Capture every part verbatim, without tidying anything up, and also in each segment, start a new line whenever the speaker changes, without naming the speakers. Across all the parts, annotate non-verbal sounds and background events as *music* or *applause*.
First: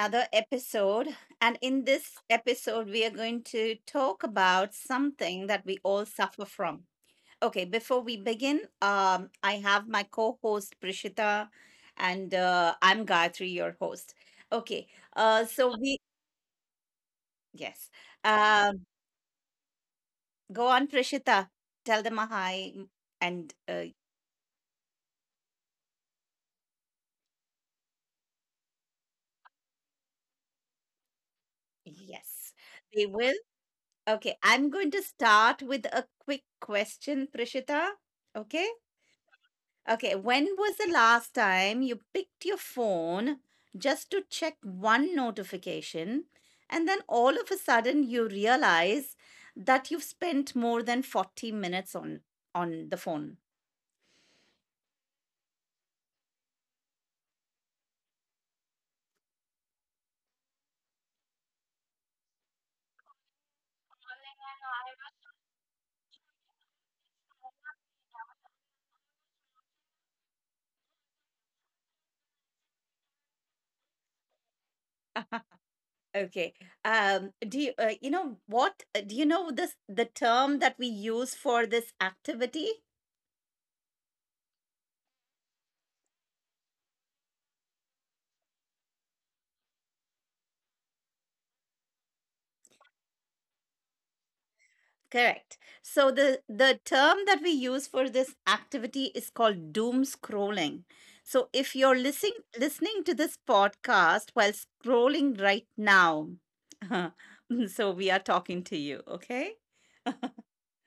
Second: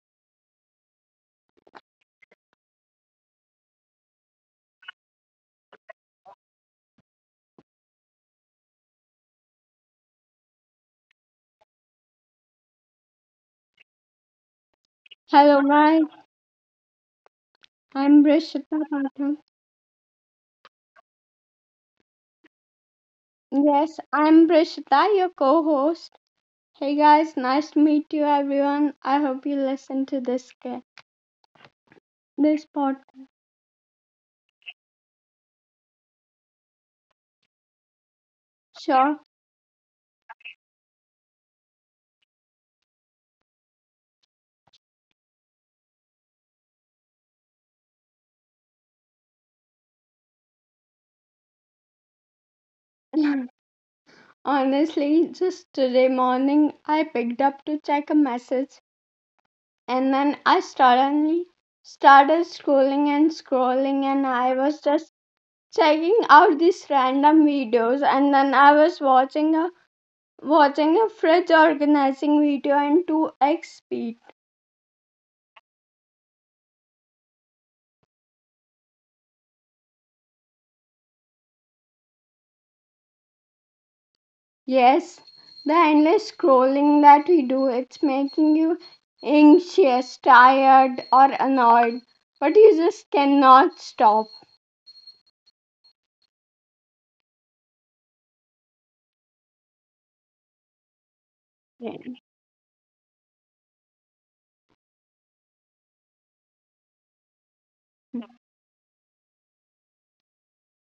another episode. And in this episode, we are going to talk about something that we all suffer from. Okay, before we begin, um, I have my co host Prishita, and uh, I'm Gayatri, your host. Okay, uh,
Hello,
so we,
guys.
yes,
I'm Brishita
um,
Pathak.
go on, Prishita, tell them a hi, and uh,
Yes, I'm Brishita, your co host. Hey, guys, nice to meet you, everyone. I hope you listen to this, ca-
yes,
this pod.
they will. Okay, I'm going to start with a quick question, Prishita. Okay?
Sure.
Okay, when was the last time you picked your phone just to check one notification and then all of a sudden you realize that you've spent more than forty minutes on on the phone?
*laughs* *clears throat* Honestly, just today morning, I picked up to check a message, and then I suddenly started scrolling and scrolling, and I was just checking out these random videos, and then I was watching a watching a fridge organizing video in two x speed.
Okay. Um do you uh, you know what uh, do you know this the term that we use for this activity?
Yes, the endless scrolling that we do, it's making you anxious, tired, or annoyed, but you just cannot stop.
Correct. So the the term that we use for this activity is called doom scrolling. So if you're
Yeah.
listening listening to this podcast while scrolling right now, *laughs* so we are talking to you, okay?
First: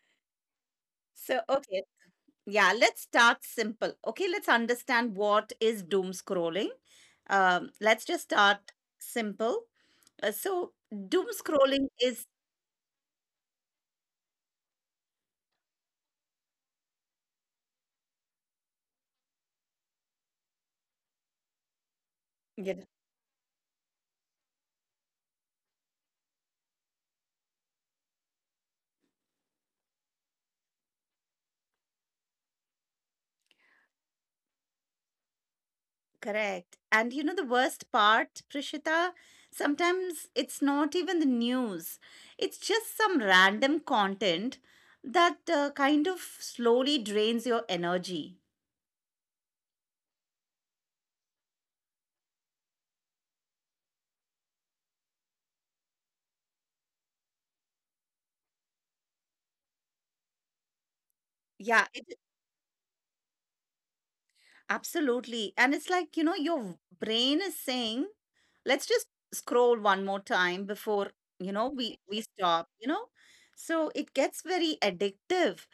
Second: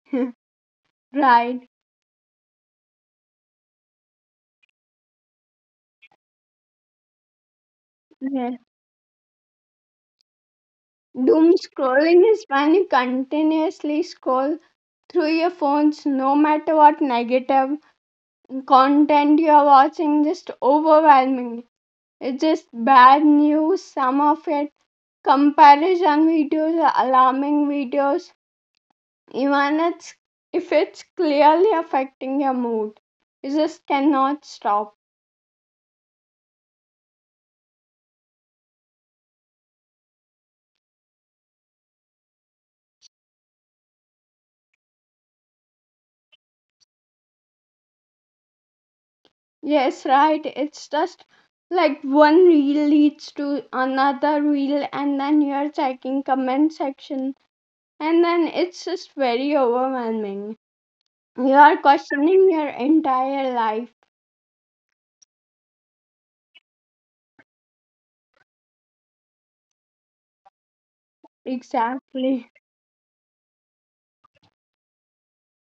*laughs*
So
Right.
okay, yeah, let's start simple. Okay, let's understand what is doom scrolling. Um, let's just
Yeah.
start simple. Uh, so doom
Doom
scrolling
scrolling
is,
is when you continuously scroll through your phones, no matter what negative content you are watching, just overwhelming. It's just
yeah.
bad news, some of it. Comparison videos, alarming videos, even it's, if it's clearly affecting your mood, you just cannot stop.
Correct. And you know the worst part, Prishita? Sometimes it's not even the news. It's just some random content that uh, kind of slowly drains your energy.
Yes, right. It's just like one reel leads to another reel, and then you're checking comment section, and then it's just very overwhelming. You are
Yeah, it,
questioning your entire life.
absolutely. And it's like, you know, your brain is saying, let's just scroll one more time before, you know, we, we
Exactly.
stop, you know? So it gets very addictive.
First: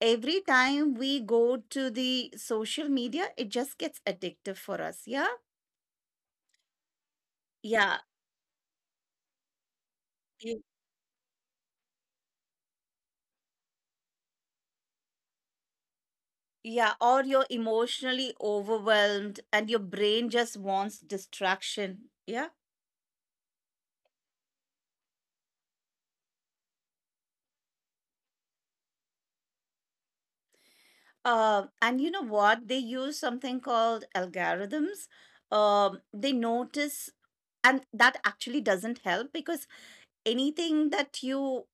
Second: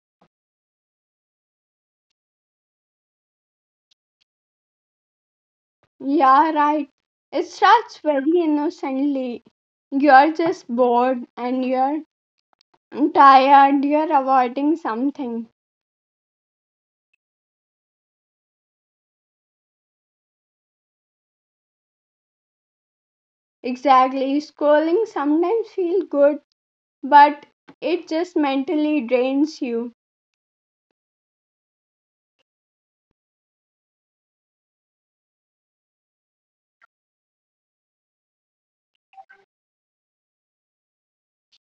Every time we go to the social media, it just gets addictive for us. Yeah.
Yeah, right. It
Yeah,
starts very innocently. You're
you,
just bored and you're tired, you're avoiding something.
yeah, or you're emotionally overwhelmed and your brain just wants distraction. Yeah.
Exactly. Scrolling sometimes feels good, but it just mentally drains you.
Uh, and you know what? They use something called algorithms. Um, they notice, and that actually doesn't help because anything that you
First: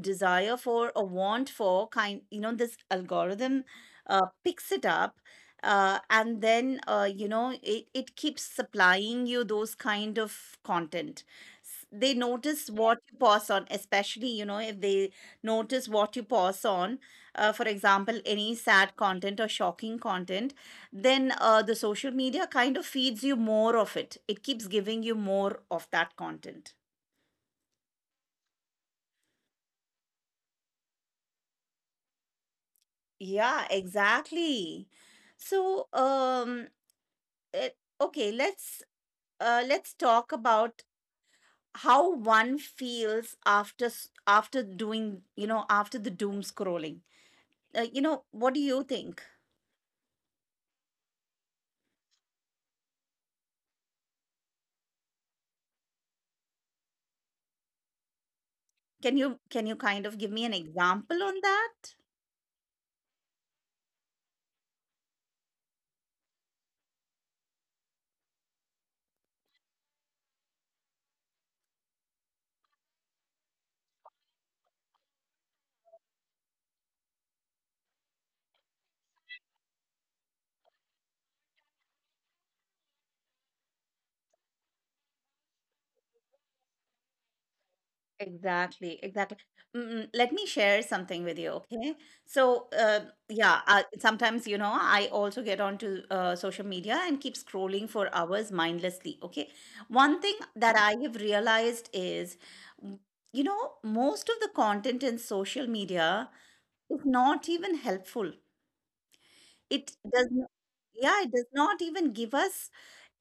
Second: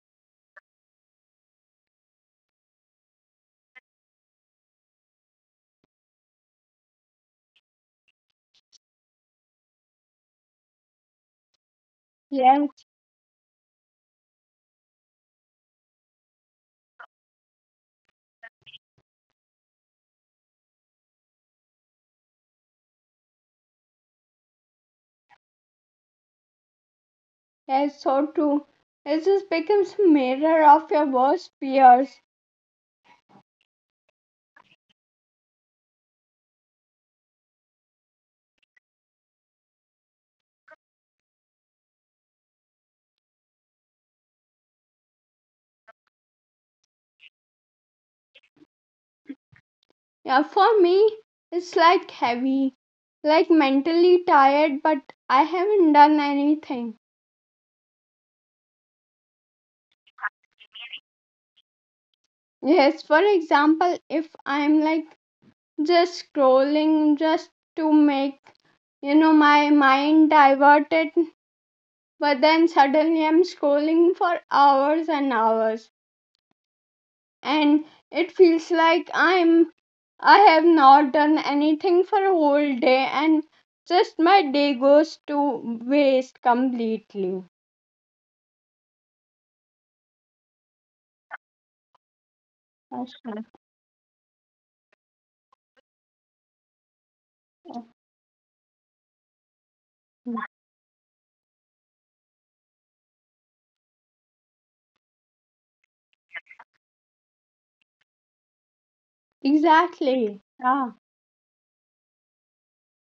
desire for a want for kind, you know this algorithm uh, picks it up, uh, and then uh, you know it, it keeps supplying you those kind of content. S- they notice
Yes,
what you pass on, especially, you know if they notice what you pass on, uh, for example, any sad content or shocking content. Then uh, the social media kind of feeds you more of it. It keeps giving you more of that content.
yes, so true. It just becomes a mirror of your worst fears.
Yeah, exactly. So, um, it, okay, let's uh, let's talk about how one feels after s- after doing, you know, after the doom scrolling. Uh, you know, what do you think?
Yeah, for me, it's like heavy, like mentally tired, but I haven't done anything.
Can you can you kind of give me an example on that?
Yes, for example, if I'm like just scrolling just to make you know my mind diverted, but then suddenly I'm scrolling for hours and hours, and it feels like I'm I have not done anything for a whole day, and just my day goes to waste completely.
Exactly, exactly. Mm, let me share something with you, okay? So, uh,
That's right.
yeah, uh, sometimes, you know, I also get onto uh, social media and keep scrolling for hours mindlessly, okay? One thing that I have realized is, mm, you know, most of the content in social media is not even helpful. It does not.
Exactly. Ah,
Yeah, it does not even give us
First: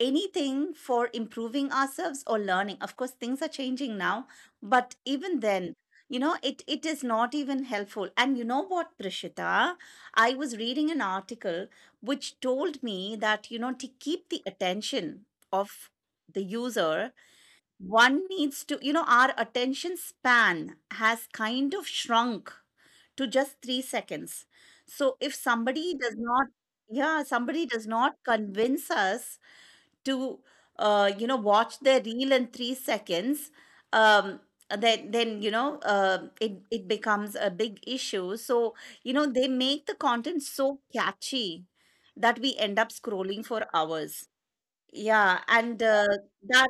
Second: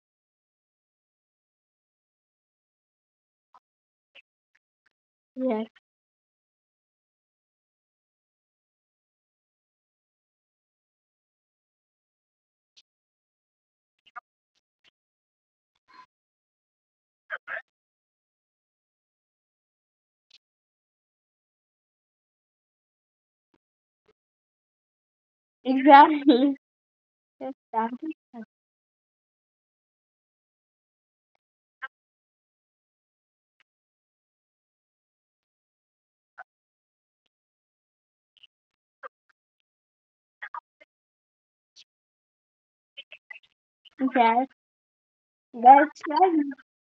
anything for improving ourselves or learning. Of course things are changing now, but even
yes,
then, you know it it is not even helpful. And you know what, Prishita, I was reading an article which told me that, you know to keep the attention of the user, one needs to, you know our attention span has kind of shrunk to just three seconds. So if somebody does
exactly. *laughs*
not, yeah,
Yes,
somebody
that-
does not convince us to uh, you know watch their reel in three seconds. um, then then you know uh, it it becomes a big issue. So, you know they make the content so catchy that we end up scrolling for hours.
yes.
Yeah. and
That's
uh,
right.
that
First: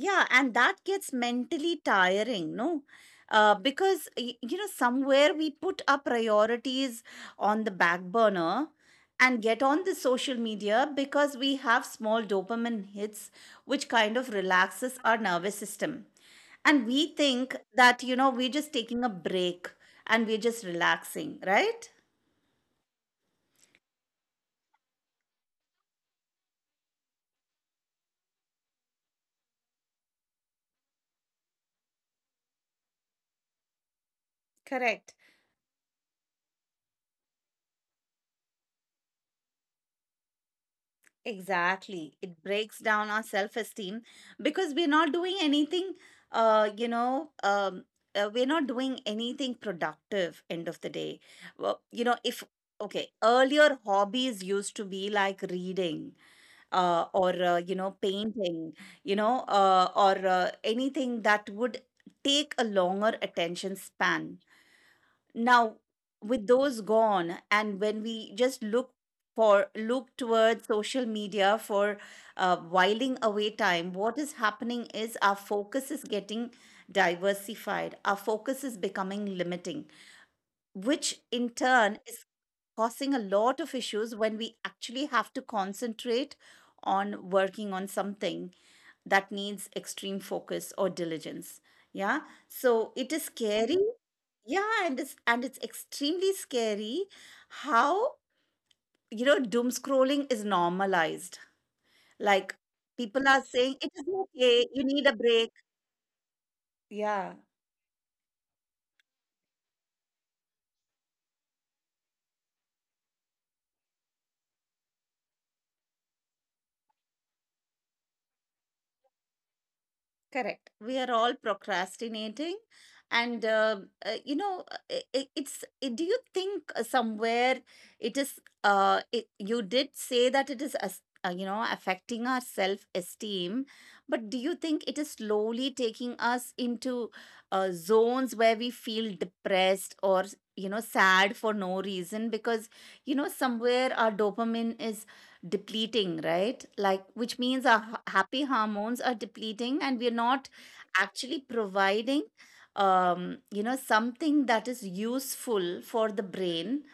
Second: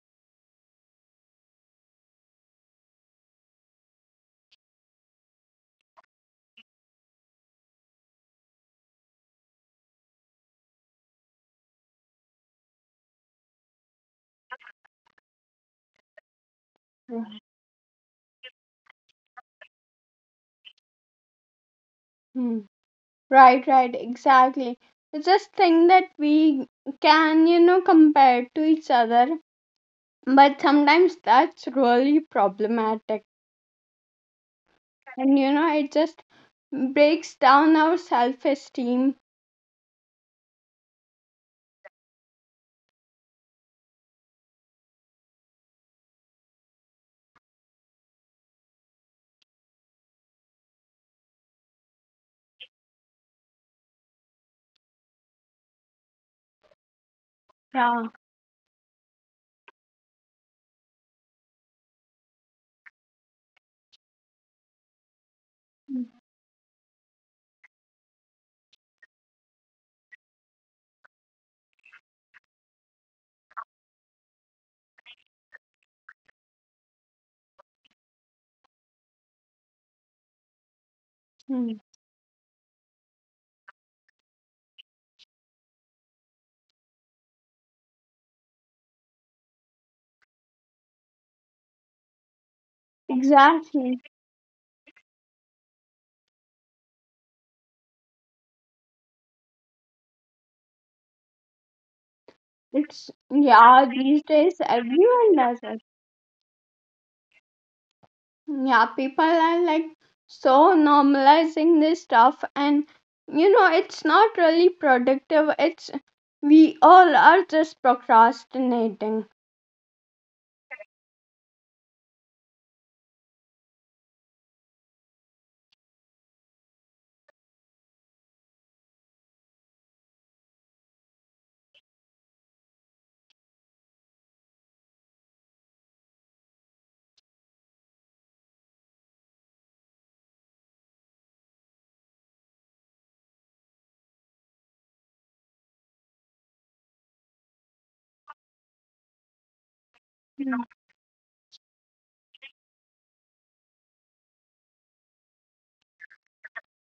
yeah, and that gets mentally tiring, no? Uh, because, y- you know, somewhere we put our priorities on the back burner and get on the social media because we have small dopamine hits, which kind of relaxes our nervous system. And we think that, you know, we're just taking a break and we're just relaxing, right?
Mhm. Right, right, exactly. It's just thing that we can, you know, compare to each other, but sometimes that's really problematic.
Correct.
And you know, it just breaks down our self-esteem.
Exactly. It breaks down our self esteem because we're not doing anything, uh, you know, um, uh, we're not doing anything productive end of the day. Well, you know, if, okay, earlier hobbies used to be like reading, uh, or, uh, you know,
Yeah.
painting, you know, uh, or uh, anything that would take a longer attention span. Now, with those gone, and when we just look for look towards social media for uh, whiling away time, what is happening is our focus is getting diversified. Our focus is becoming limiting, which in
Mhm.
turn is causing a lot of issues when we actually have to concentrate on working on something that needs extreme focus or diligence. Yeah. So it is scary.
Exactly.
Yeah. And it's and it's extremely scary how, you know doom scrolling is normalized. Like,
It's
people are saying
yeah,
it is
these days
okay, you need a
everyone
break.
does it.
Yeah.
Yeah, people are like so normalizing this stuff, and you know, it's not really productive. It's we all are just procrastinating.
Correct. We are all procrastinating. And, uh, uh, you know, uh, I I- it's, I- do you think uh, somewhere it is, uh, it, you did say that it is, as- uh, you know, affecting our self esteem, but do you think it is slowly taking us into uh, zones where we feel depressed or, you know, sad for no reason? Because, you know, somewhere our dopamine is depleting, right? Like, which means our h- happy hormones are depleting and we're not
Yeah.
actually providing, um, you know, something that is useful for the brain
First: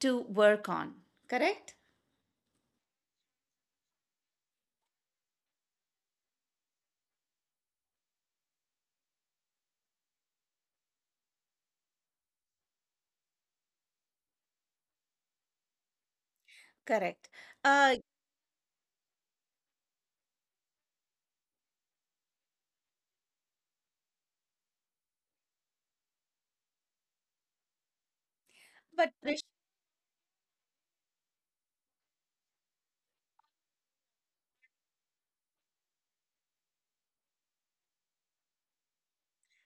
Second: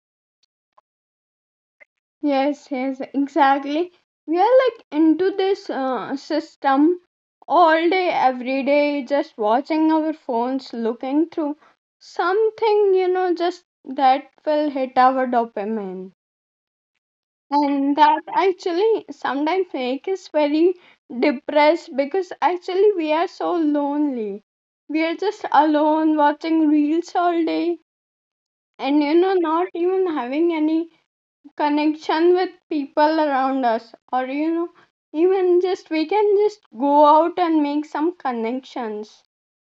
to work on. Correct?
Yes, yes, exactly. We are like into this uh, system all day, every day, just watching our phones, looking through something, you know, just that will hit our dopamine.
Correct.
And
Uh,
that actually sometimes make us very depressed because actually we are so lonely, we are just alone watching reels all day and
but
you know not even having any connection with people around us, or you know even just we can just go out and make some connections.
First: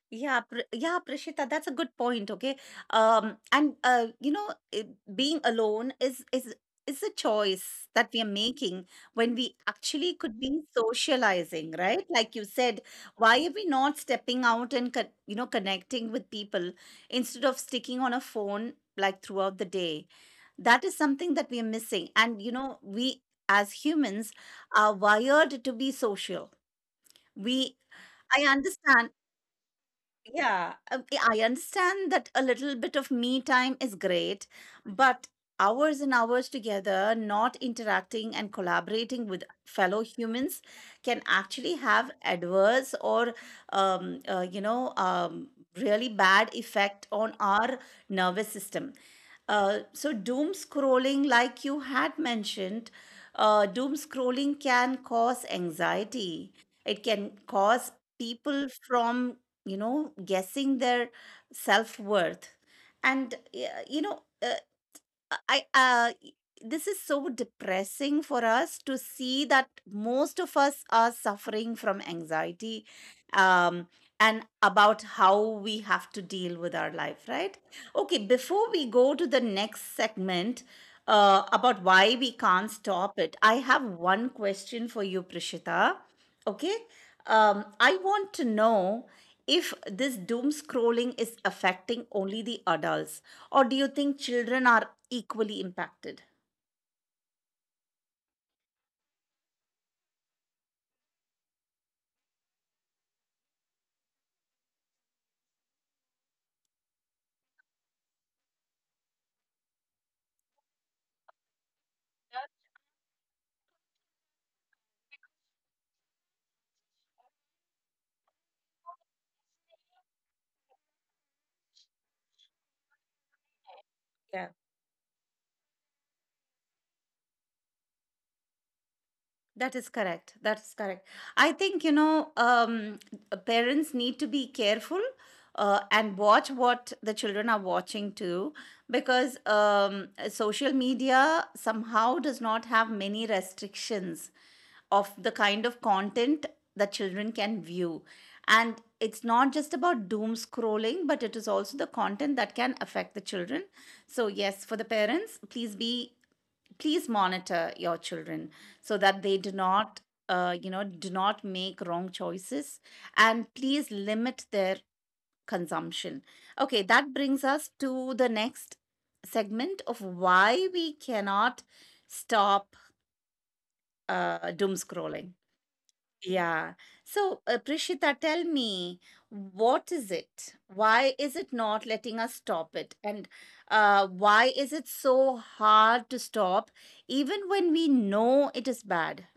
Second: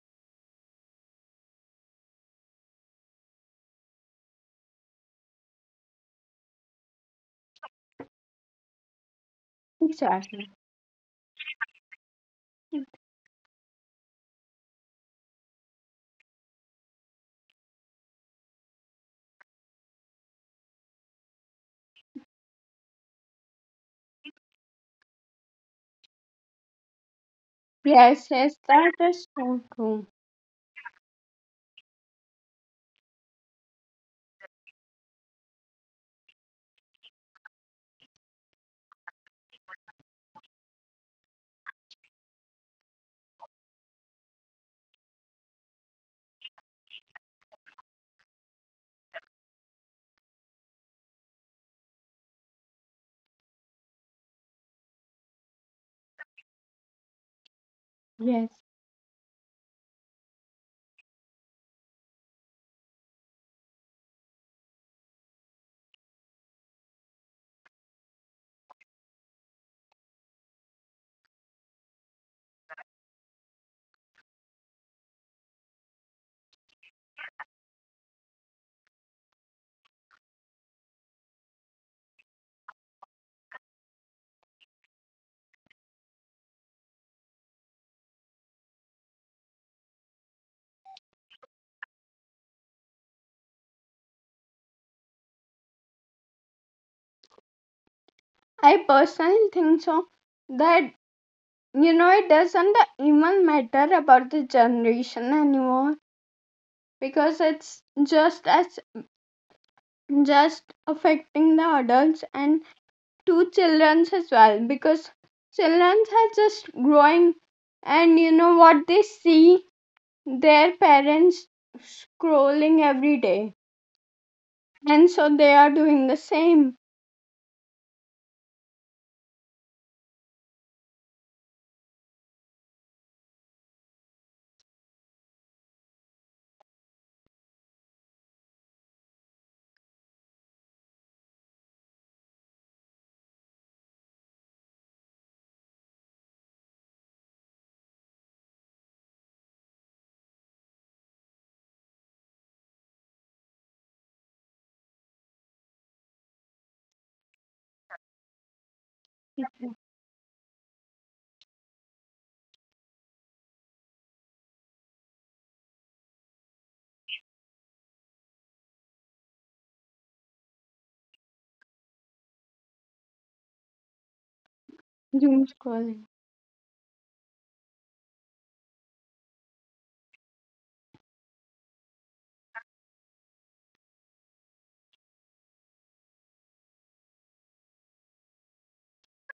yeah, Pr- yeah, Prishita, that's a good point. Okay, um, and uh, you know, I- being alone is is is a choice that we are making when we actually could
Exactly.
be socializing, right? Like you said, why are we not stepping out and con- you know connecting with people instead of sticking on a phone like throughout the day? That is something that we are missing, and, you know, we as humans are wired to be social. We
yes
I
yes that
understand
is so true.
yeah, um, Yeah, I understand that a little bit of me time is great, but hours and hours together, not interacting and collaborating with fellow humans can actually have adverse or, um, uh, you know, um, really bad effect on our nervous system. Uh, so doom scrolling, like you had mentioned, uh, doom scrolling can cause anxiety. It can cause
Yes,
people from you know guessing their self-worth. And, y- you know uh, uh, I uh y- this is so depressing for us to see that most of us are suffering from anxiety, um and about how we have to deal with our life, right? Okay, before we go to the next segment uh, about why we can't stop it, I have one question for you, Prishita. Okay? um, I want to know if this doom scrolling is affecting only the adults, or do you think children are equally impacted?
I personally think so, that you know, it doesn't uh, even matter about the generation anymore, because it's just as just affecting the adults and two children as well because children are just growing and you know what they see their parents scrolling every day,
Yeah.
and so they are doing the same
That is correct. That's correct. I think, you know, um, parents need to be careful uh, and watch what the children are watching too, because um, social media somehow does not have many restrictions of the kind of content that children can view. And it's not just about doom scrolling, but it is also the content that can affect the children. So, yes, for the parents, please be please monitor your children so that they do not uh, you know do not make wrong choices, and please limit their consumption. Okay, that brings us to the next segment of why we cannot stop uh, doom scrolling.
doom scrolling.
Yeah. So, uh, Prishita, tell me, what is it? Why is it not letting us stop it? And uh, why is it so hard to stop, even when we know it is bad?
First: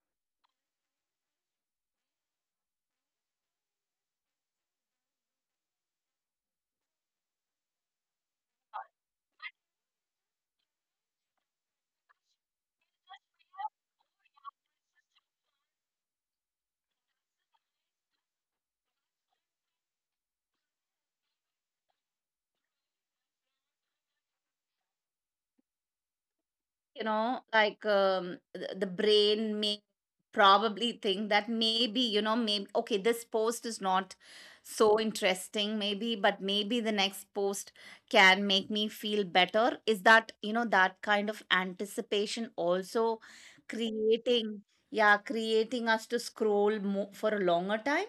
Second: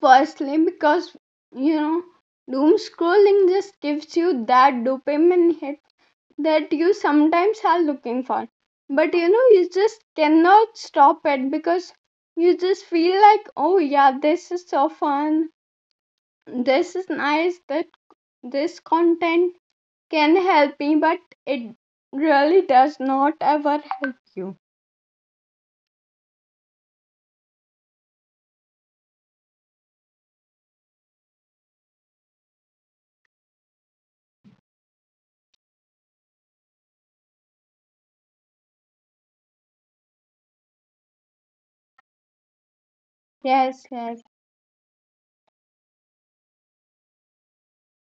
Firstly, because you know, doom scrolling just gives you that dopamine hit that you sometimes are looking for, but you know you just cannot stop it because you just feel like oh yeah this is so fun, this is nice, that this content can help me, but it really does not ever help you.
you know like um, the, the brain may probably think that, maybe, you know maybe, okay, this post is not so interesting, maybe, but maybe the next post can make me feel better. Is that, you know that kind of anticipation also
yes yes
creating yeah creating us to scroll mo- for a longer time?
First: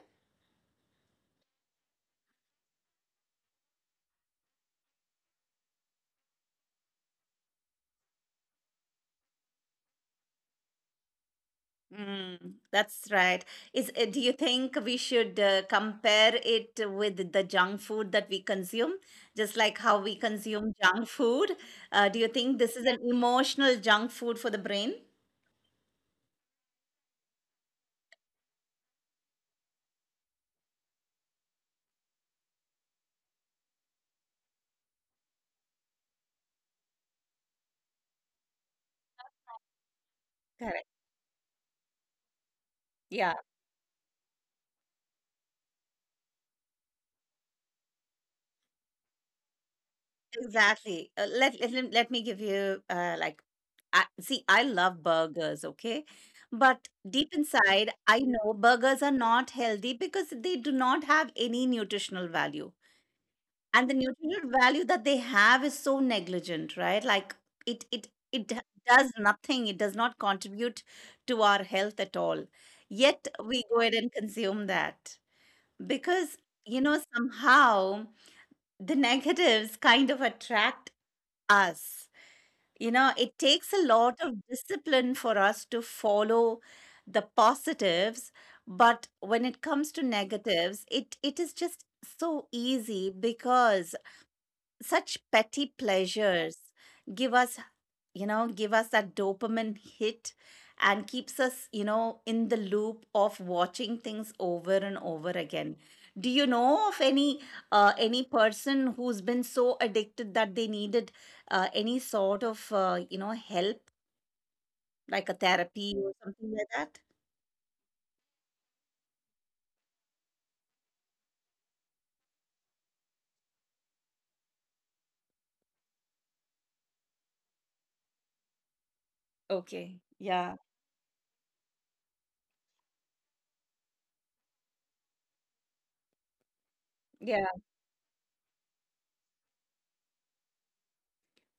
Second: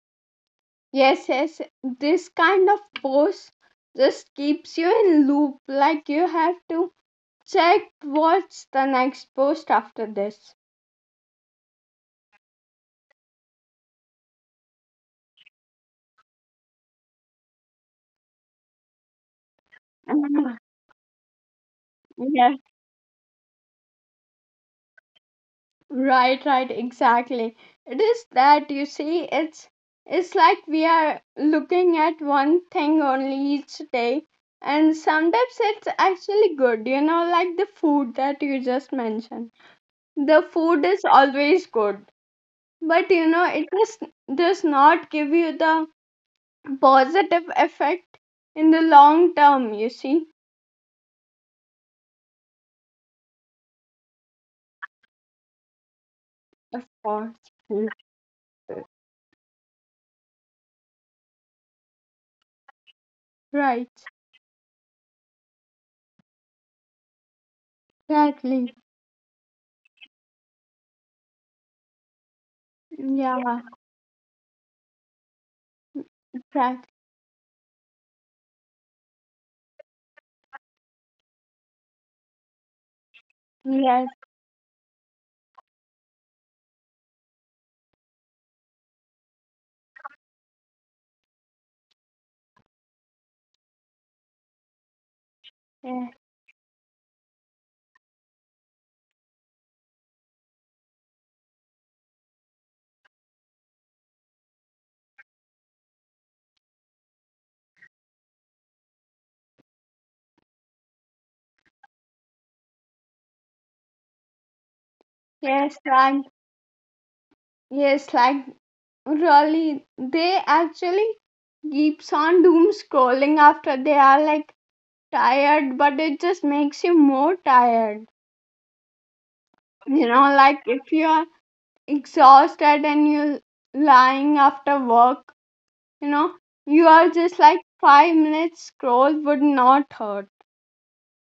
yes yes this kind of post just keeps you in loop, like you have to check what's the next post after this.
Mm. That's right. Is uh, Do you think we should uh, compare it with the junk food that we consume, just like how we
*clears throat*
consume junk food? Uh, do you
Mhm.
think
Yes.
this is an emotional junk food for the brain?
Right, right, exactly. It is that you see, it's it's like we are looking at one thing only each day, and sometimes it's actually good, you know, like the food that you just mentioned. The
Correct.
food is always good, but you
Yeah,
know, it just does not give you the positive effect in the long term, you see.
exactly. Uh, let, let me- let me give you uh, like, I, see, I love burgers, okay, but
Of
deep
course.
inside, I know burgers are not healthy because they do not have any nutritional value, and the
Right,
nutritional value that they have is so negligent, right? Like it it it d-
exactly.
does nothing, it does not contribute to our health at all, yet we
Yeah,
go ahead and consume that because you
right.
know, somehow the negatives kind of attract us. You know, it takes a
Yes.
lot of discipline for us to follow the positives, but when it comes to negatives, it it is just so easy because such petty
Yes.
pleasures give us, you know, give us that dopamine hit and keeps us, you know, in the loop of watching things over and over again. Do you know of any uh, any person who's been so addicted that they needed uh, any sort of uh, you know help, like a
Yes,
therapy or
like
something like that?
yes, like really, they actually keeps on doom scrolling after they are like tired, but it just makes you more tired.
Okay,
You know,
yeah,
like if you are exhausted and you lying after work, you know, you are
yeah.
just like five minutes scroll would not hurt.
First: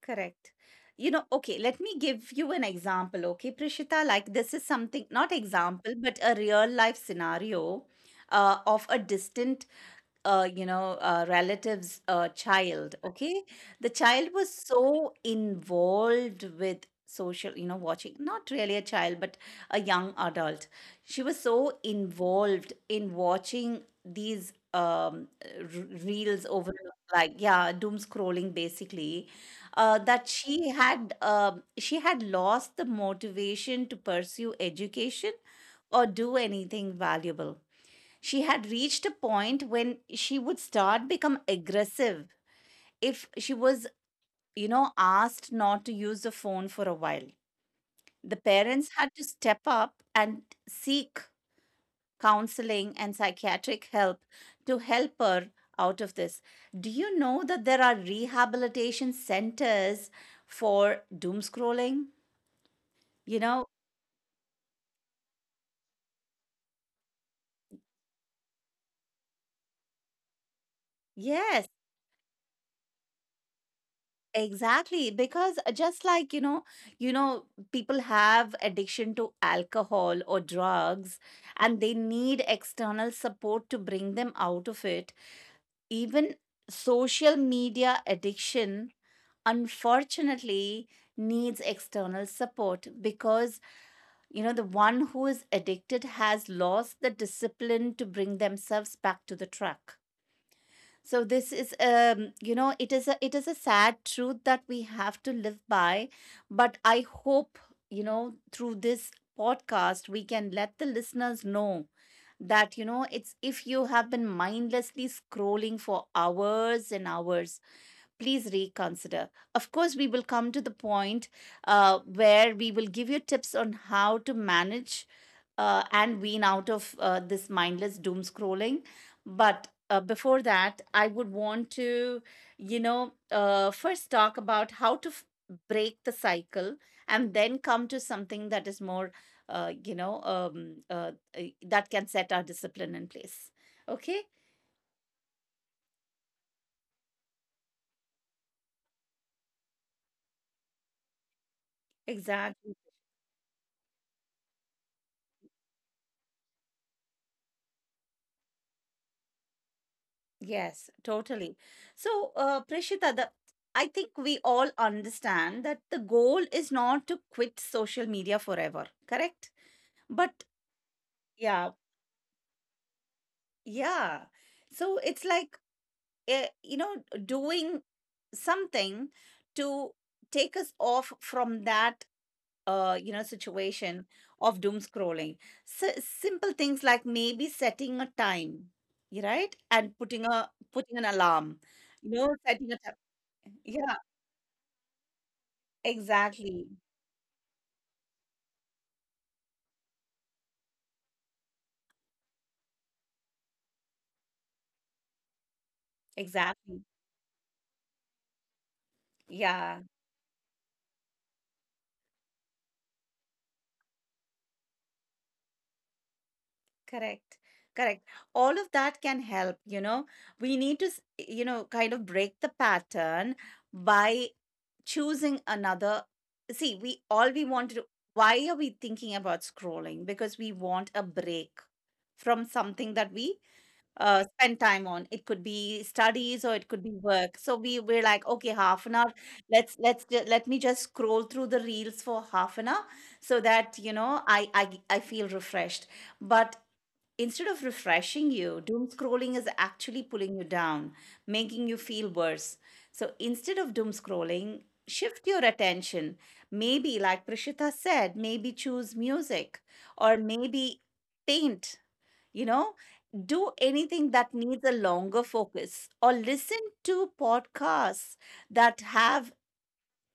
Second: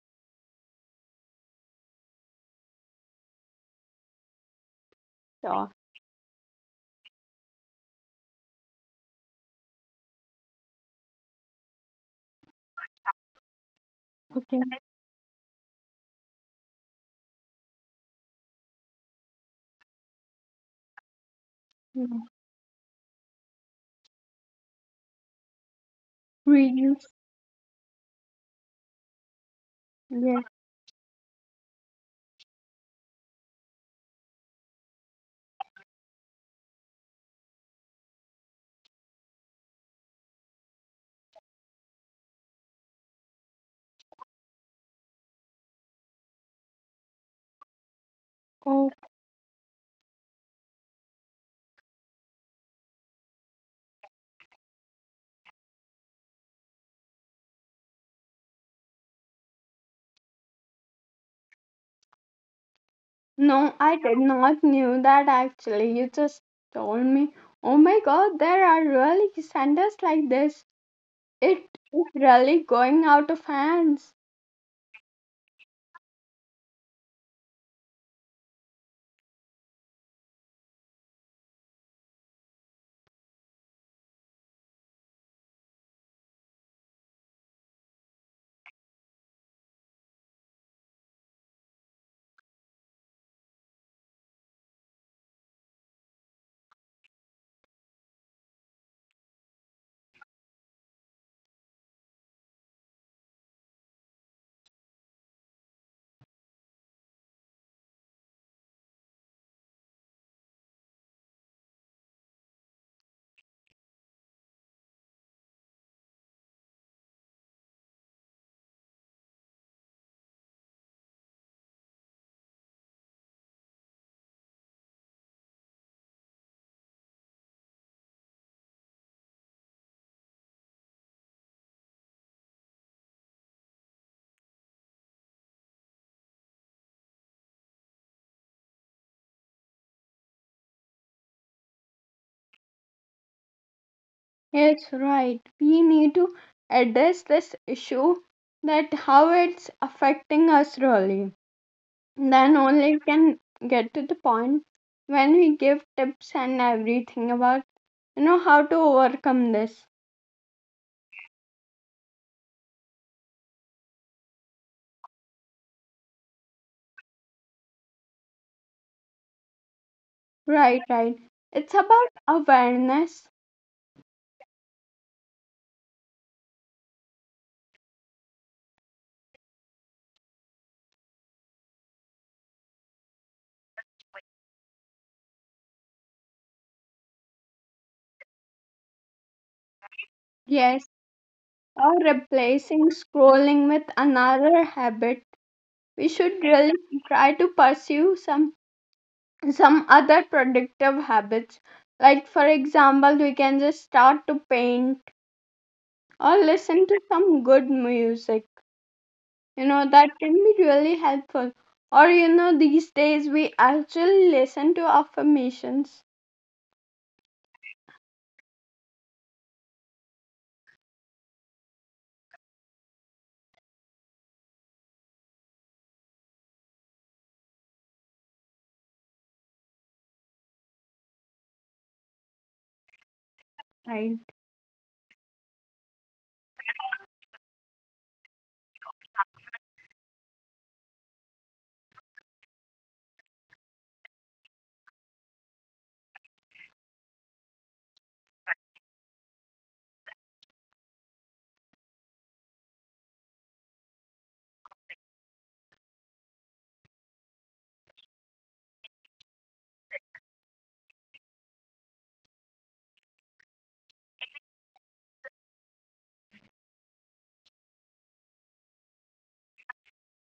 Correct. You know, okay, let me give you an example, okay, Prishita? Like, this is something, not
So,
example, but a real life scenario uh, of a distant uh, you know uh, relative's uh, child, okay? The child
okay,
was so involved with social, you know, watching, not really a child but a young adult. She was so involved in watching these um r- reels over,
reels,
like, yeah, doom scrolling basically, uh,
yes.
that she had um she had lost the motivation to pursue education or do anything valuable. She had reached a point when she would start become aggressive if she was, you know, asked not to use the phone for a while. The parents had to step up and seek counseling and psychiatric help to help her out of this. Do you know that there are rehabilitation centers for doom scrolling? You
No,
know,
I did not knew that actually. You just told me. Oh my god, there are really centers like this. It
yes.
is really going out of hands.
Exactly, because just like you know, you know, people have addiction to alcohol or drugs, and they need external support to bring them out of it. Even social media addiction, unfortunately, needs external support because you know, the one who is addicted has lost the discipline to bring themselves back to the track. So this is, um you know, it is a, it is a sad truth that we have to live by, but I hope, you know, through this podcast we can let the listeners know that, you know, it's, if you have been mindlessly scrolling for hours and hours, please reconsider. Of course we will come to the point uh, where we will give you tips on how to manage uh, and wean out of uh, this mindless doom scrolling. But uh, before that, I would want to, you know, uh, first talk about how to f- break the cycle and then come to something that is more, uh, you know, um, uh, uh, that can set our discipline in place. Okay,
Yes, right. We need to address this issue that how it's affecting us really. Then only
exactly.
it can get to the point when we give tips and everything about you know how to overcome this.
Yes, totally. So, uh, Prishita, the I think we all understand that the goal is not to quit social media forever, correct? But
Right, right. It's
yeah,
about awareness.
yeah. So it's like, eh, you know, doing something to take us off from that, uh, you know, situation of doom scrolling. So simple things like maybe setting a time, you right, and putting a
Yes,
putting an alarm,
or
you know, setting
replacing
a time.
scrolling
Yeah,
with another habit, we should
exactly,
really try to pursue some some other productive habits. Like for example, we can just start to paint or listen to
exactly.
some good music. You know,
Yeah.
that can be really helpful. Or you know, these days we actually listen to affirmations.
Correct. Correct. All of that can help, you know. We need to, s- you know, kind of break the pattern by choosing another. See, we all we want to do, why are we thinking about scrolling? Because we want a break from something that we
Right.
uh, spend time on. It could be studies or it could be work. So we we're like, okay, half an hour. Let's let's ju- let me just scroll through the reels for half an hour so that, you know, I I I feel refreshed. But instead of refreshing you, doom scrolling is actually pulling you down, making you feel worse. So instead of doom scrolling, shift your attention. Maybe, like Prishita said, maybe choose music or maybe paint, you know, do anything that needs a longer focus, or listen to podcasts that have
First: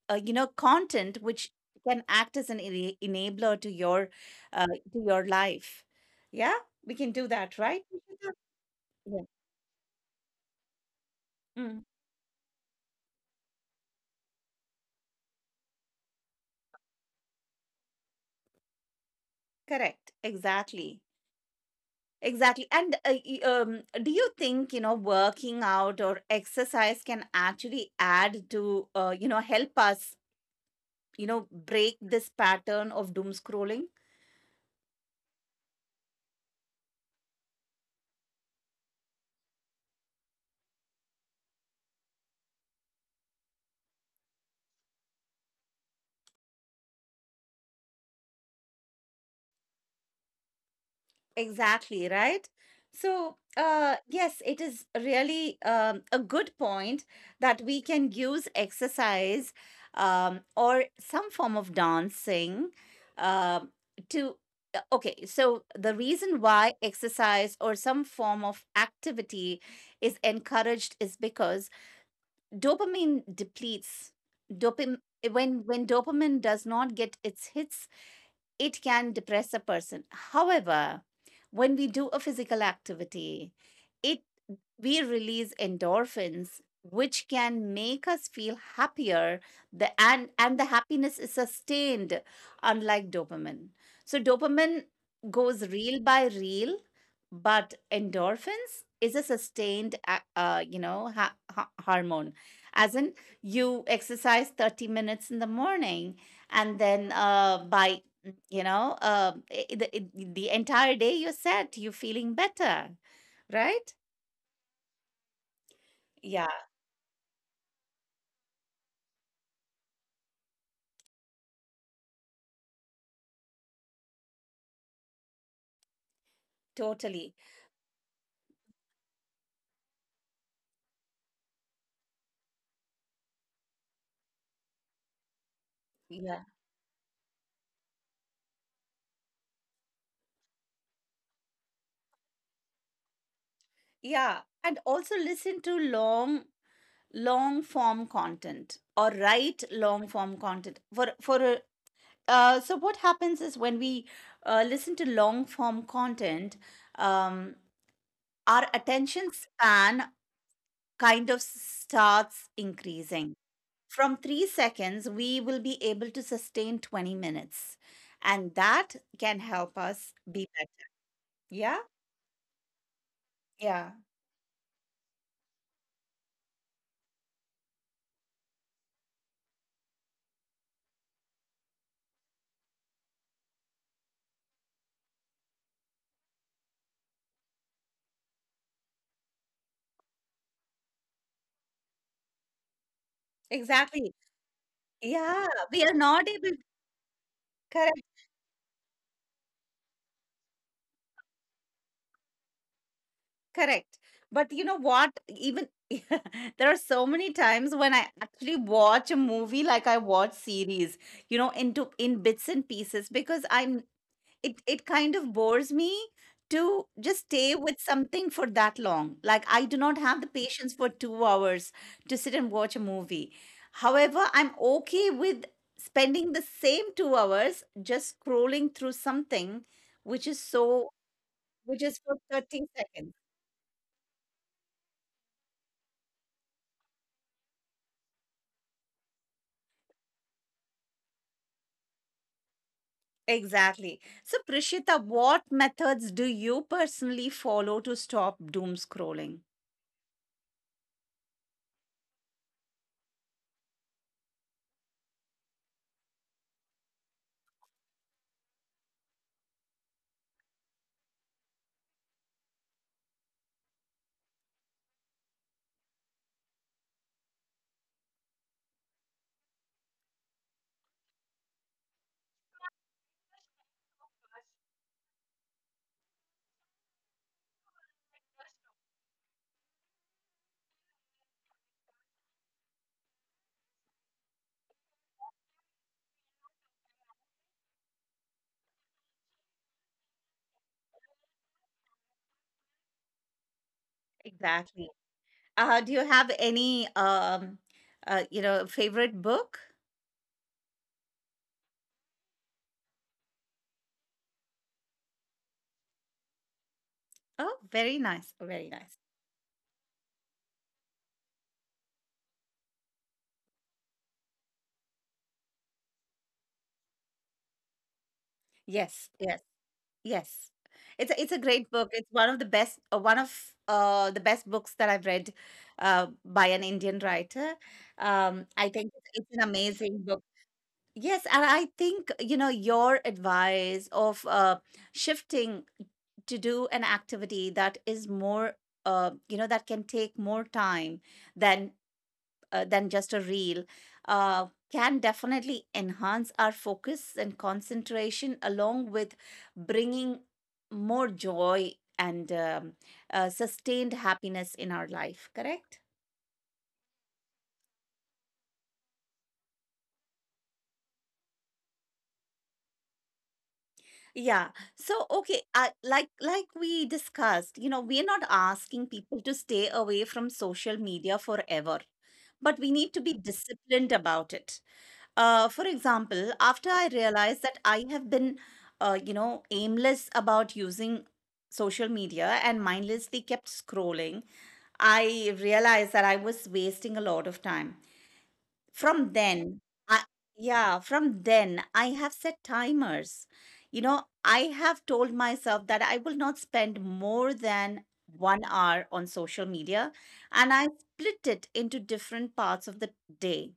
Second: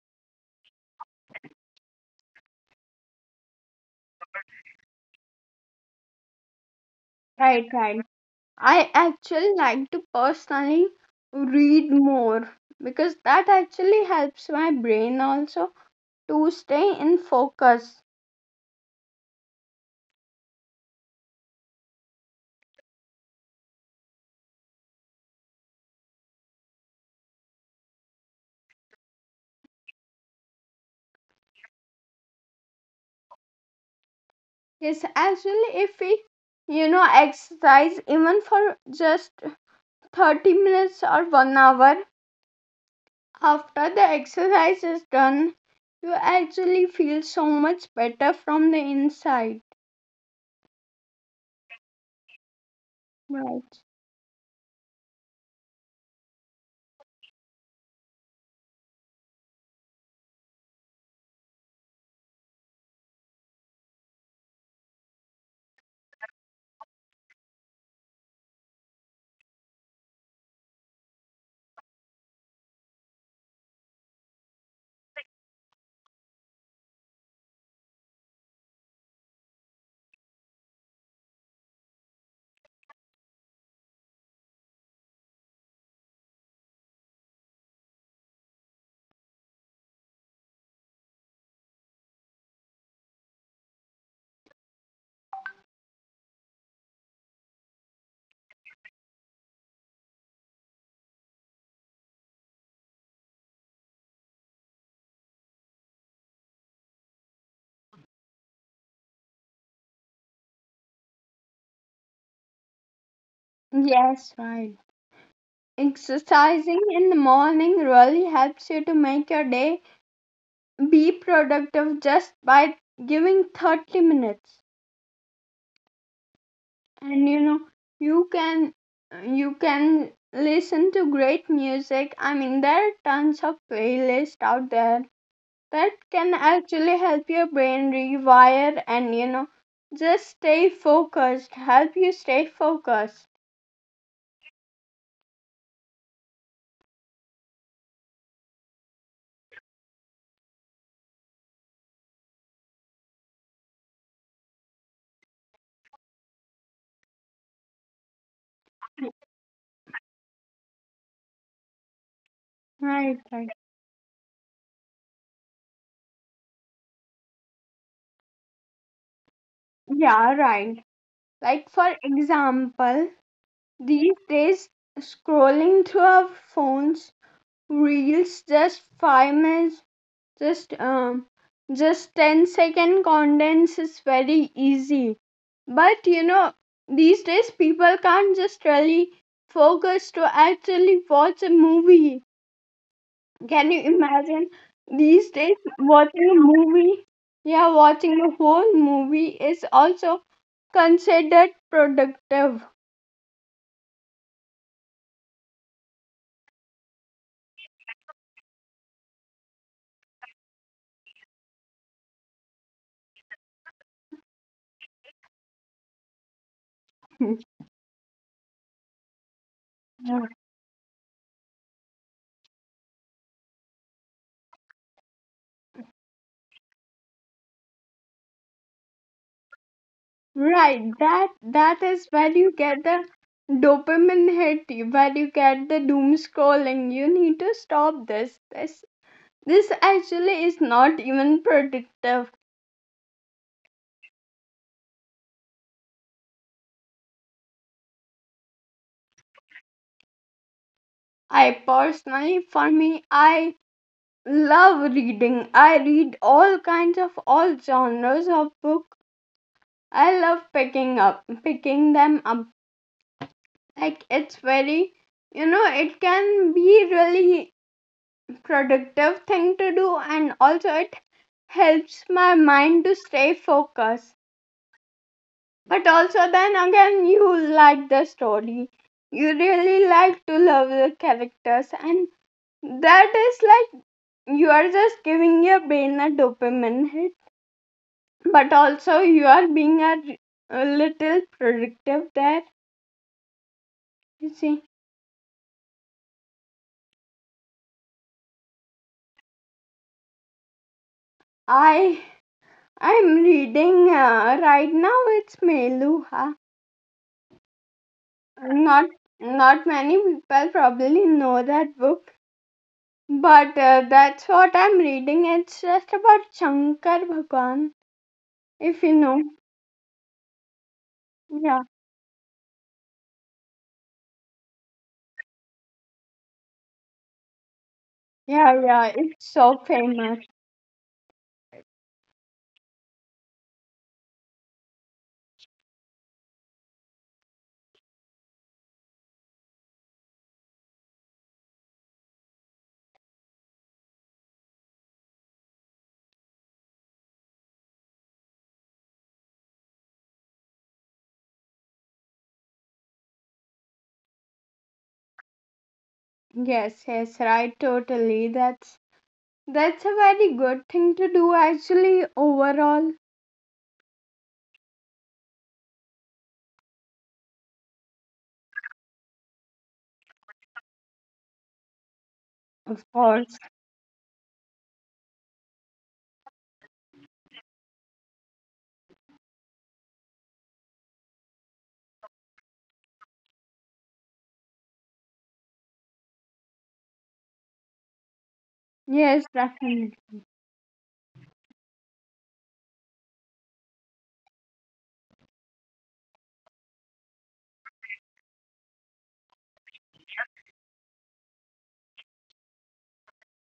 uh, you know, content which can act as an ena- enabler to your uh, to your life. Yeah, we can do that,
Right,
right?
right.
We should do- that.
I
Yeah.
actually like to personally
Mm,
read more because that actually helps my brain also to stay in focus.
correct, exactly, exactly. And uh, y- um, do you think, you know, working out or exercise can actually add to, uh, you know, help us, you know, break this pattern of doom scrolling?
Yes, actually, if we, you know, exercise even for just thirty minutes or one hour, after the exercise is done, you actually feel so much better from the inside.
Exactly, right? So,
Right.
uh, yes, it is really, um, a good point that we can use exercise um, or some form of dancing um to. Uh, okay, so the reason why exercise or some form of activity is encouraged is because dopamine depletes. Dopamine, when when dopamine does not get its hits, it can depress a person. However, when we do a physical activity, it we release endorphins which can make us feel happier. The and and the happiness is sustained, unlike dopamine. So dopamine goes reel by reel, but endorphins is a sustained a- uh, you know, ha- ha- hormone. As in, you exercise thirty minutes in the morning, and then uh, by you know uh, I- the, the entire day you're set, you're feeling better, right?
Yes, right.
Yeah.
Exercising in the morning really helps you to make your day be productive just by giving thirty minutes.
Totally.
And you know you can you can listen to great music, I mean there are tons of playlists out there that can
Yeah.
actually help your brain rewire, and you know just stay focused, help you stay focused.
Yeah. And also listen to long, long form content or write long form content. For for a uh, So what happens is when we uh, listen to long form content, um, our attention span kind of starts
Right,
increasing.
right.
From three seconds, we will be able to sustain twenty minutes, and that can help us
Yeah,
be
right,
better.
like
Yeah,
for example
yeah,
these days scrolling through our phones, reels just five minutes, just um just ten second contents is very easy, but you know these days people can't just really focus to actually watch a movie. Can you
exactly.
imagine these
Yeah,
days
we are not
watching a
able.
movie? Yeah,
Correct,
watching a whole movie is also considered productive.
correct. But you know what? Even *laughs* there are so many times when I actually watch a movie, like I watch series, you know, into in bits and pieces, because I'm, it it kind of bores me to just stay with something for that long. Like I do not have the
*laughs*
patience for two hours to sit and watch a movie. However, I'm okay with spending the same two hours just scrolling through something which is so,
Right, that
which
that
is
is
for
where you
thirty
get the
seconds.
dopamine hit, where you get the doom scrolling. You need to stop this. This this actually is not even productive.
Exactly. So, Prishita, what methods do you personally follow to stop doom scrolling?
I personally, for me, I love reading. I read all kinds of all genres of book. I love picking up picking them up. Like it's very you know, it can be really productive thing to do, and also it helps my mind to stay focused, but also then again you like the story, you really like to love the characters, and that is like you are just giving your brain a dopamine hit, but also you are being a a little productive there, you see.
Exactly. Uh, do you have any, um, uh, you know, favorite book?
I i'm reading uh, right now, it's Meluha.
Oh, very nice. Very
Not
nice.
Not many people probably know that book, but uh, that's what I'm reading. It's just about Shankar Bhagwan, if you
Yes.
know.
Yes. Yes. It's a, it's a
Yeah,
great book. It's one of the best, uh, one of uh, the best books that I've read uh, by an Indian writer. Um,
yeah,
I think
yeah.
it's
it's
an
so
amazing
famous.
book. Yes, and I think, you know, your advice of, uh, shifting to do an activity that is more, uh, you know, that can take more time than uh, than just a reel, uh, can definitely enhance our focus and concentration, along with bringing more joy and, um, uh, sustained happiness in our life. Correct?
Yes, yes, right, totally. That's that's a very good thing to do actually overall.
Yeah. So, okay, I, like like we discussed, you know, we're not asking people to stay away from social media forever, but we
Of
need to be
course.
disciplined about it. Uh, for example, after I realized that I have been, uh, you know, aimless about using social media and mindlessly kept scrolling, I realized that I was wasting a lot of time. From
Yes,
then,
definitely.
I, yeah, from then, I have set timers. You know, I have told myself that I will not spend more than one hour on social media, and I split it into different parts of the day.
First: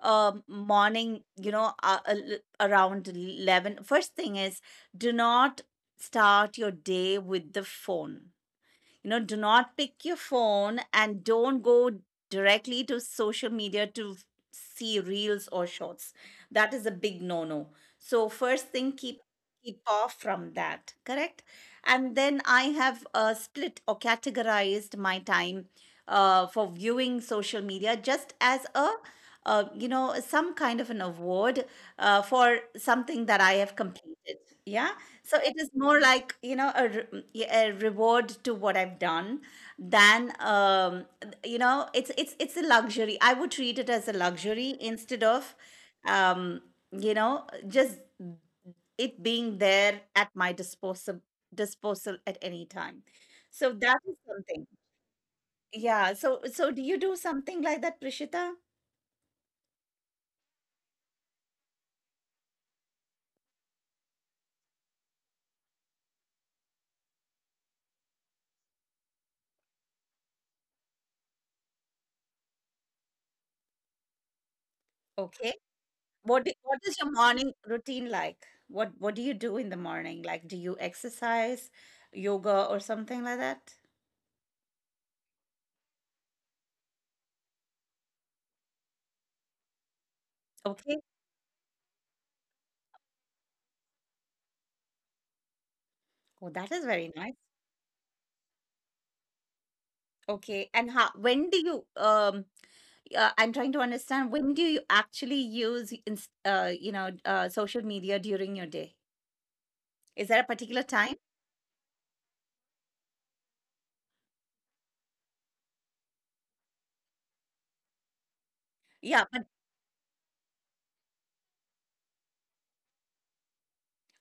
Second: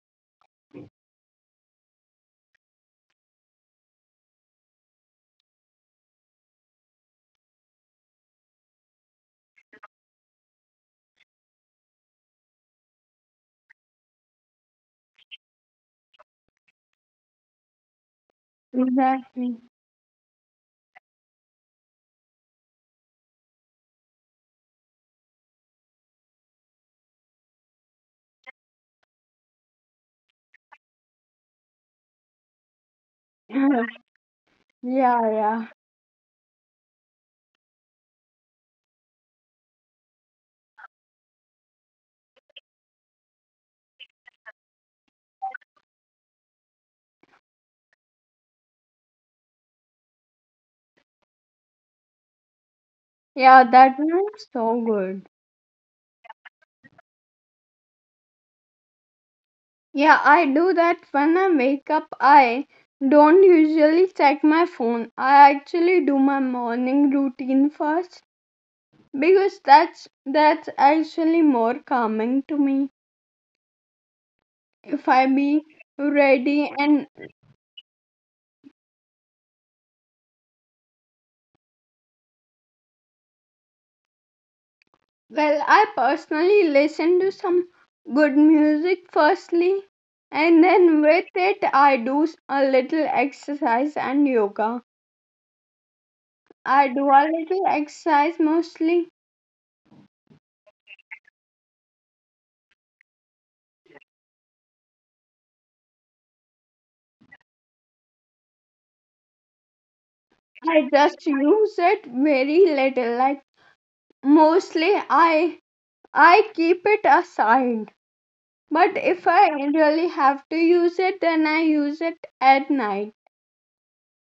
Um, morning, you know, uh, uh, l- around eleven. First thing is, do not start your day with the phone. You know, do not pick your phone and don't go directly to social media to f- see reels or shorts. That is a big no no. So first thing, keep
Exactly.
keep off from that. Correct. And then I have, uh, split or categorized my time uh, for viewing social media just as a, uh, you know, some kind of an award uh, for something that I have completed.
*laughs*
Yeah.
yeah,
So it
yeah.
is more like, you know, a, re- a reward to what I've done than, um, you know, it's it's it's a luxury. I would treat it as a luxury instead of um you know, just it being there at my disposal, disposal at any time.
Yeah,
So
that
that is
one is
something.
so good.
Yeah, so so do you do something like that, Prishita?
Yeah, I do that when I wake up. I don't usually check my phone. I actually do my morning routine first because that's that's actually more calming to me. If I
Okay,
be
what do-
ready
what is
and
your morning routine? Like, what what do you do in the morning? Like, do you exercise, yoga or something like that?
well, I personally listen to some good music firstly, and then
Okay.
with it I do s- a little exercise and yoga.
Oh, that is
I do
very
a
nice.
little exercise mostly.
Okay, and how, when do you, um uh, I'm trying to understand, when do you actually use, ins- uh you know uh social media during your day? Is there a particular
I
time?
just use it very little. Like mostly I I keep it assigned. But
Yeah,
if
but
I really have to use it then I use it at night.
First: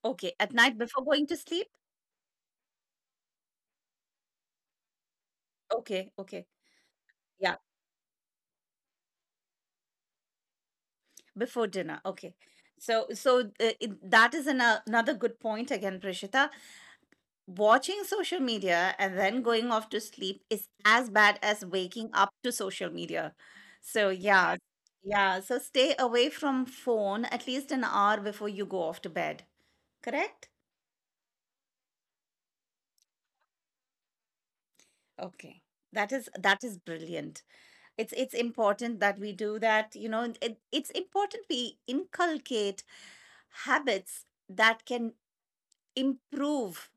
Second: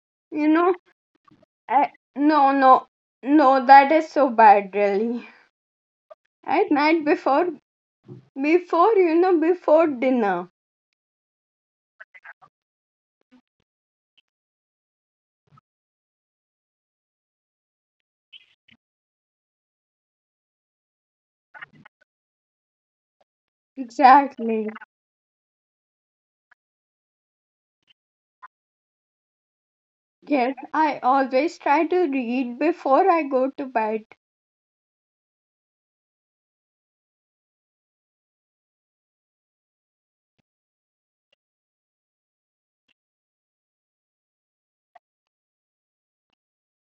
okay,
You
at
know?
night before going to sleep?
I, no no no, that is so bad really.
Okay, okay.
At night before,
Yeah,
before you know, before dinner.
before dinner. Okay. So so, uh, it, that is an, uh, another good point again, Prishita. Watching social media and then going off to sleep is as bad as waking up to social media. So yeah,
Exactly.
yeah. So stay away from phone at least an hour before you go off to bed. Correct?
Yes, I always try to read before I go to bed.
Okay. That is that is brilliant. It's it's important that we do that. You know, it, it's important we inculcate habits that can improve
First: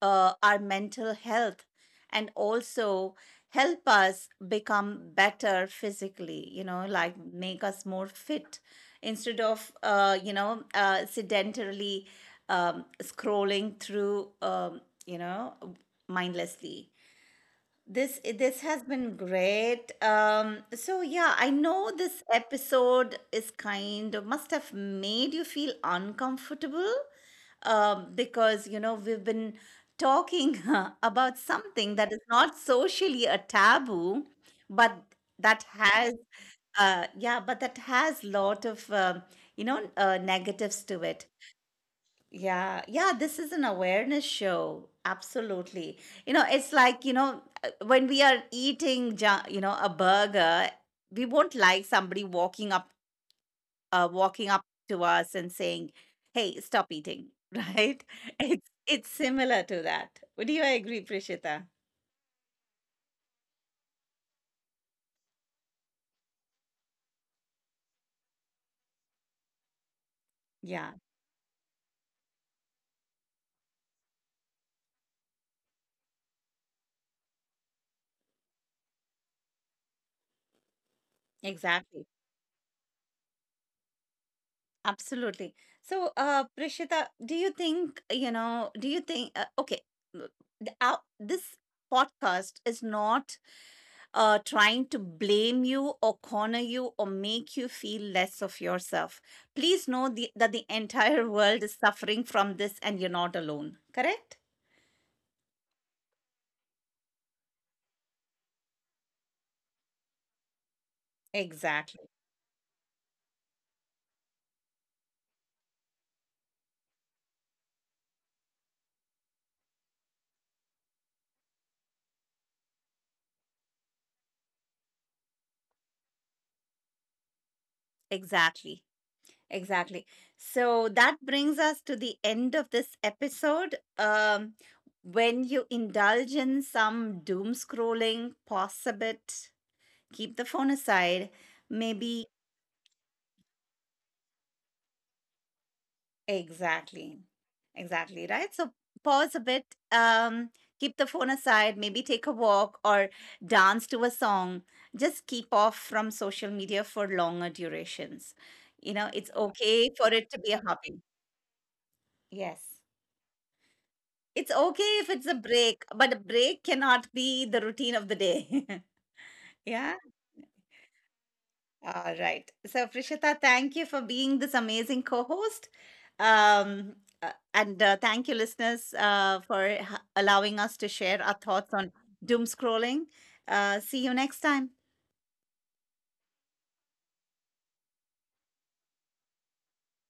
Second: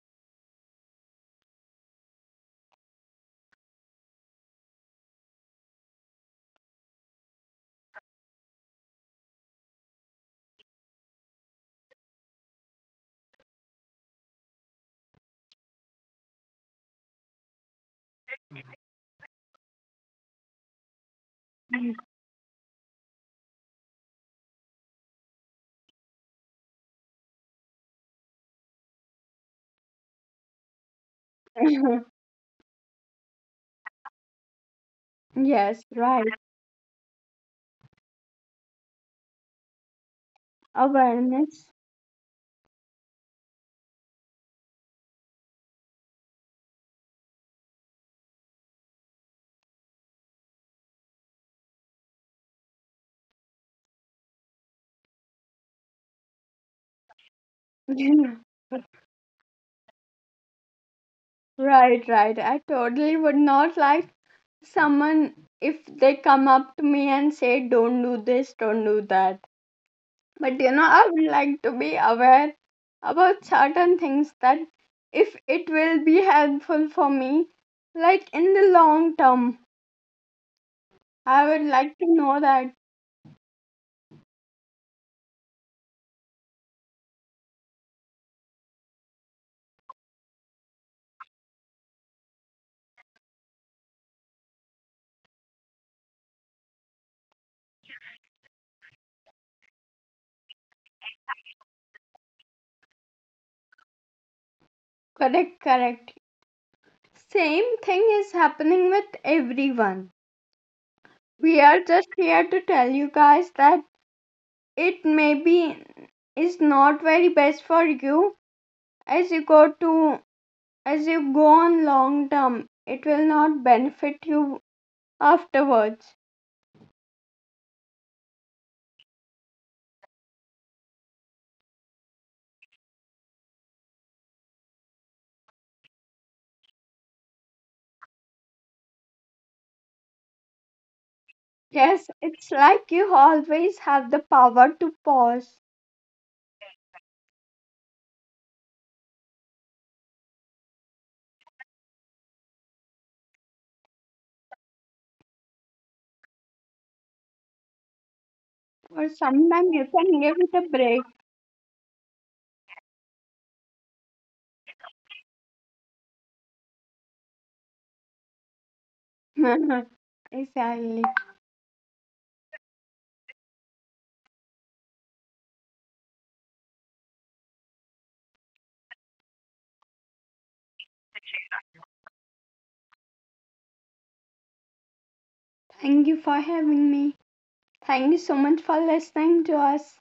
uh, our mental health and also help us become better physically, you know, like make us more fit, instead of, uh, you know, uh, sedentarily, um, scrolling through, um, you know, mindlessly. This, eh, this has been great. Um, so yeah, I know this episode is kind of must have made you feel uncomfortable, um, because you know we've been talking *laughs* about something
*laughs*
that is not socially a taboo, but that
Yes,
has,
right.
uh, yeah, but that has lot of, um you know, uh, negatives to it.
Awareness.
Yeah, yeah, this is an awareness show. Absolutely. You know, it's like, you know, uh, when we are eating, ju- you know, a burger, we won't like somebody walking up, uh walking up to us and saying, "Hey, stop eating." *laughs* Right?
*laughs*
It's it's similar to that. Would you agree, Prishita?
Right, right. I totally would not like someone if they come up to me and say, don't do this, don't do that. But you know,
Yeah,
I would like to be aware about certain things that if it will be helpful for me, like in the long term, I would like
exactly.
to know that.
Absolutely. So, uh, Prishita, do you think, you know, do you think, uh, okay, uh, th- uh, this podcast is not uh, trying to blame you or corner you or make you feel less of yourself. Please know the, that the entire *laughs* world is suffering from this and you're not alone. Correct?
Correct, correct. Same thing is happening with everyone. We are
Exactly.
just here to tell you guys that it maybe is not very best for you, as you go to as you go on long term, it will not benefit you afterwards.
Exactly. Exactly. So that brings us to the end of this episode. Um, when you indulge in some doom scrolling, pause a bit, keep the phone aside.
Yes,
Maybe
it's like you always have the power to pause,
exactly. Exactly, right? So pause a bit, um, keep the phone aside, maybe take a walk or dance to a song. Just keep off from social media for longer durations. You know, it's
or
okay
sometimes you
for it to
can
be a
give it a
hobby. Yes. It's okay if it's a break, but a break cannot be the routine of the day. *laughs* Yeah.
break. *laughs* Exactly.
All right. So, Prishita, thank you for being this amazing co host. Um, uh, and uh, thank you, listeners, uh, for h- allowing us to share our thoughts on doom scrolling. Uh, see you next time.
Thank you for having me. Thank you so much for listening to us.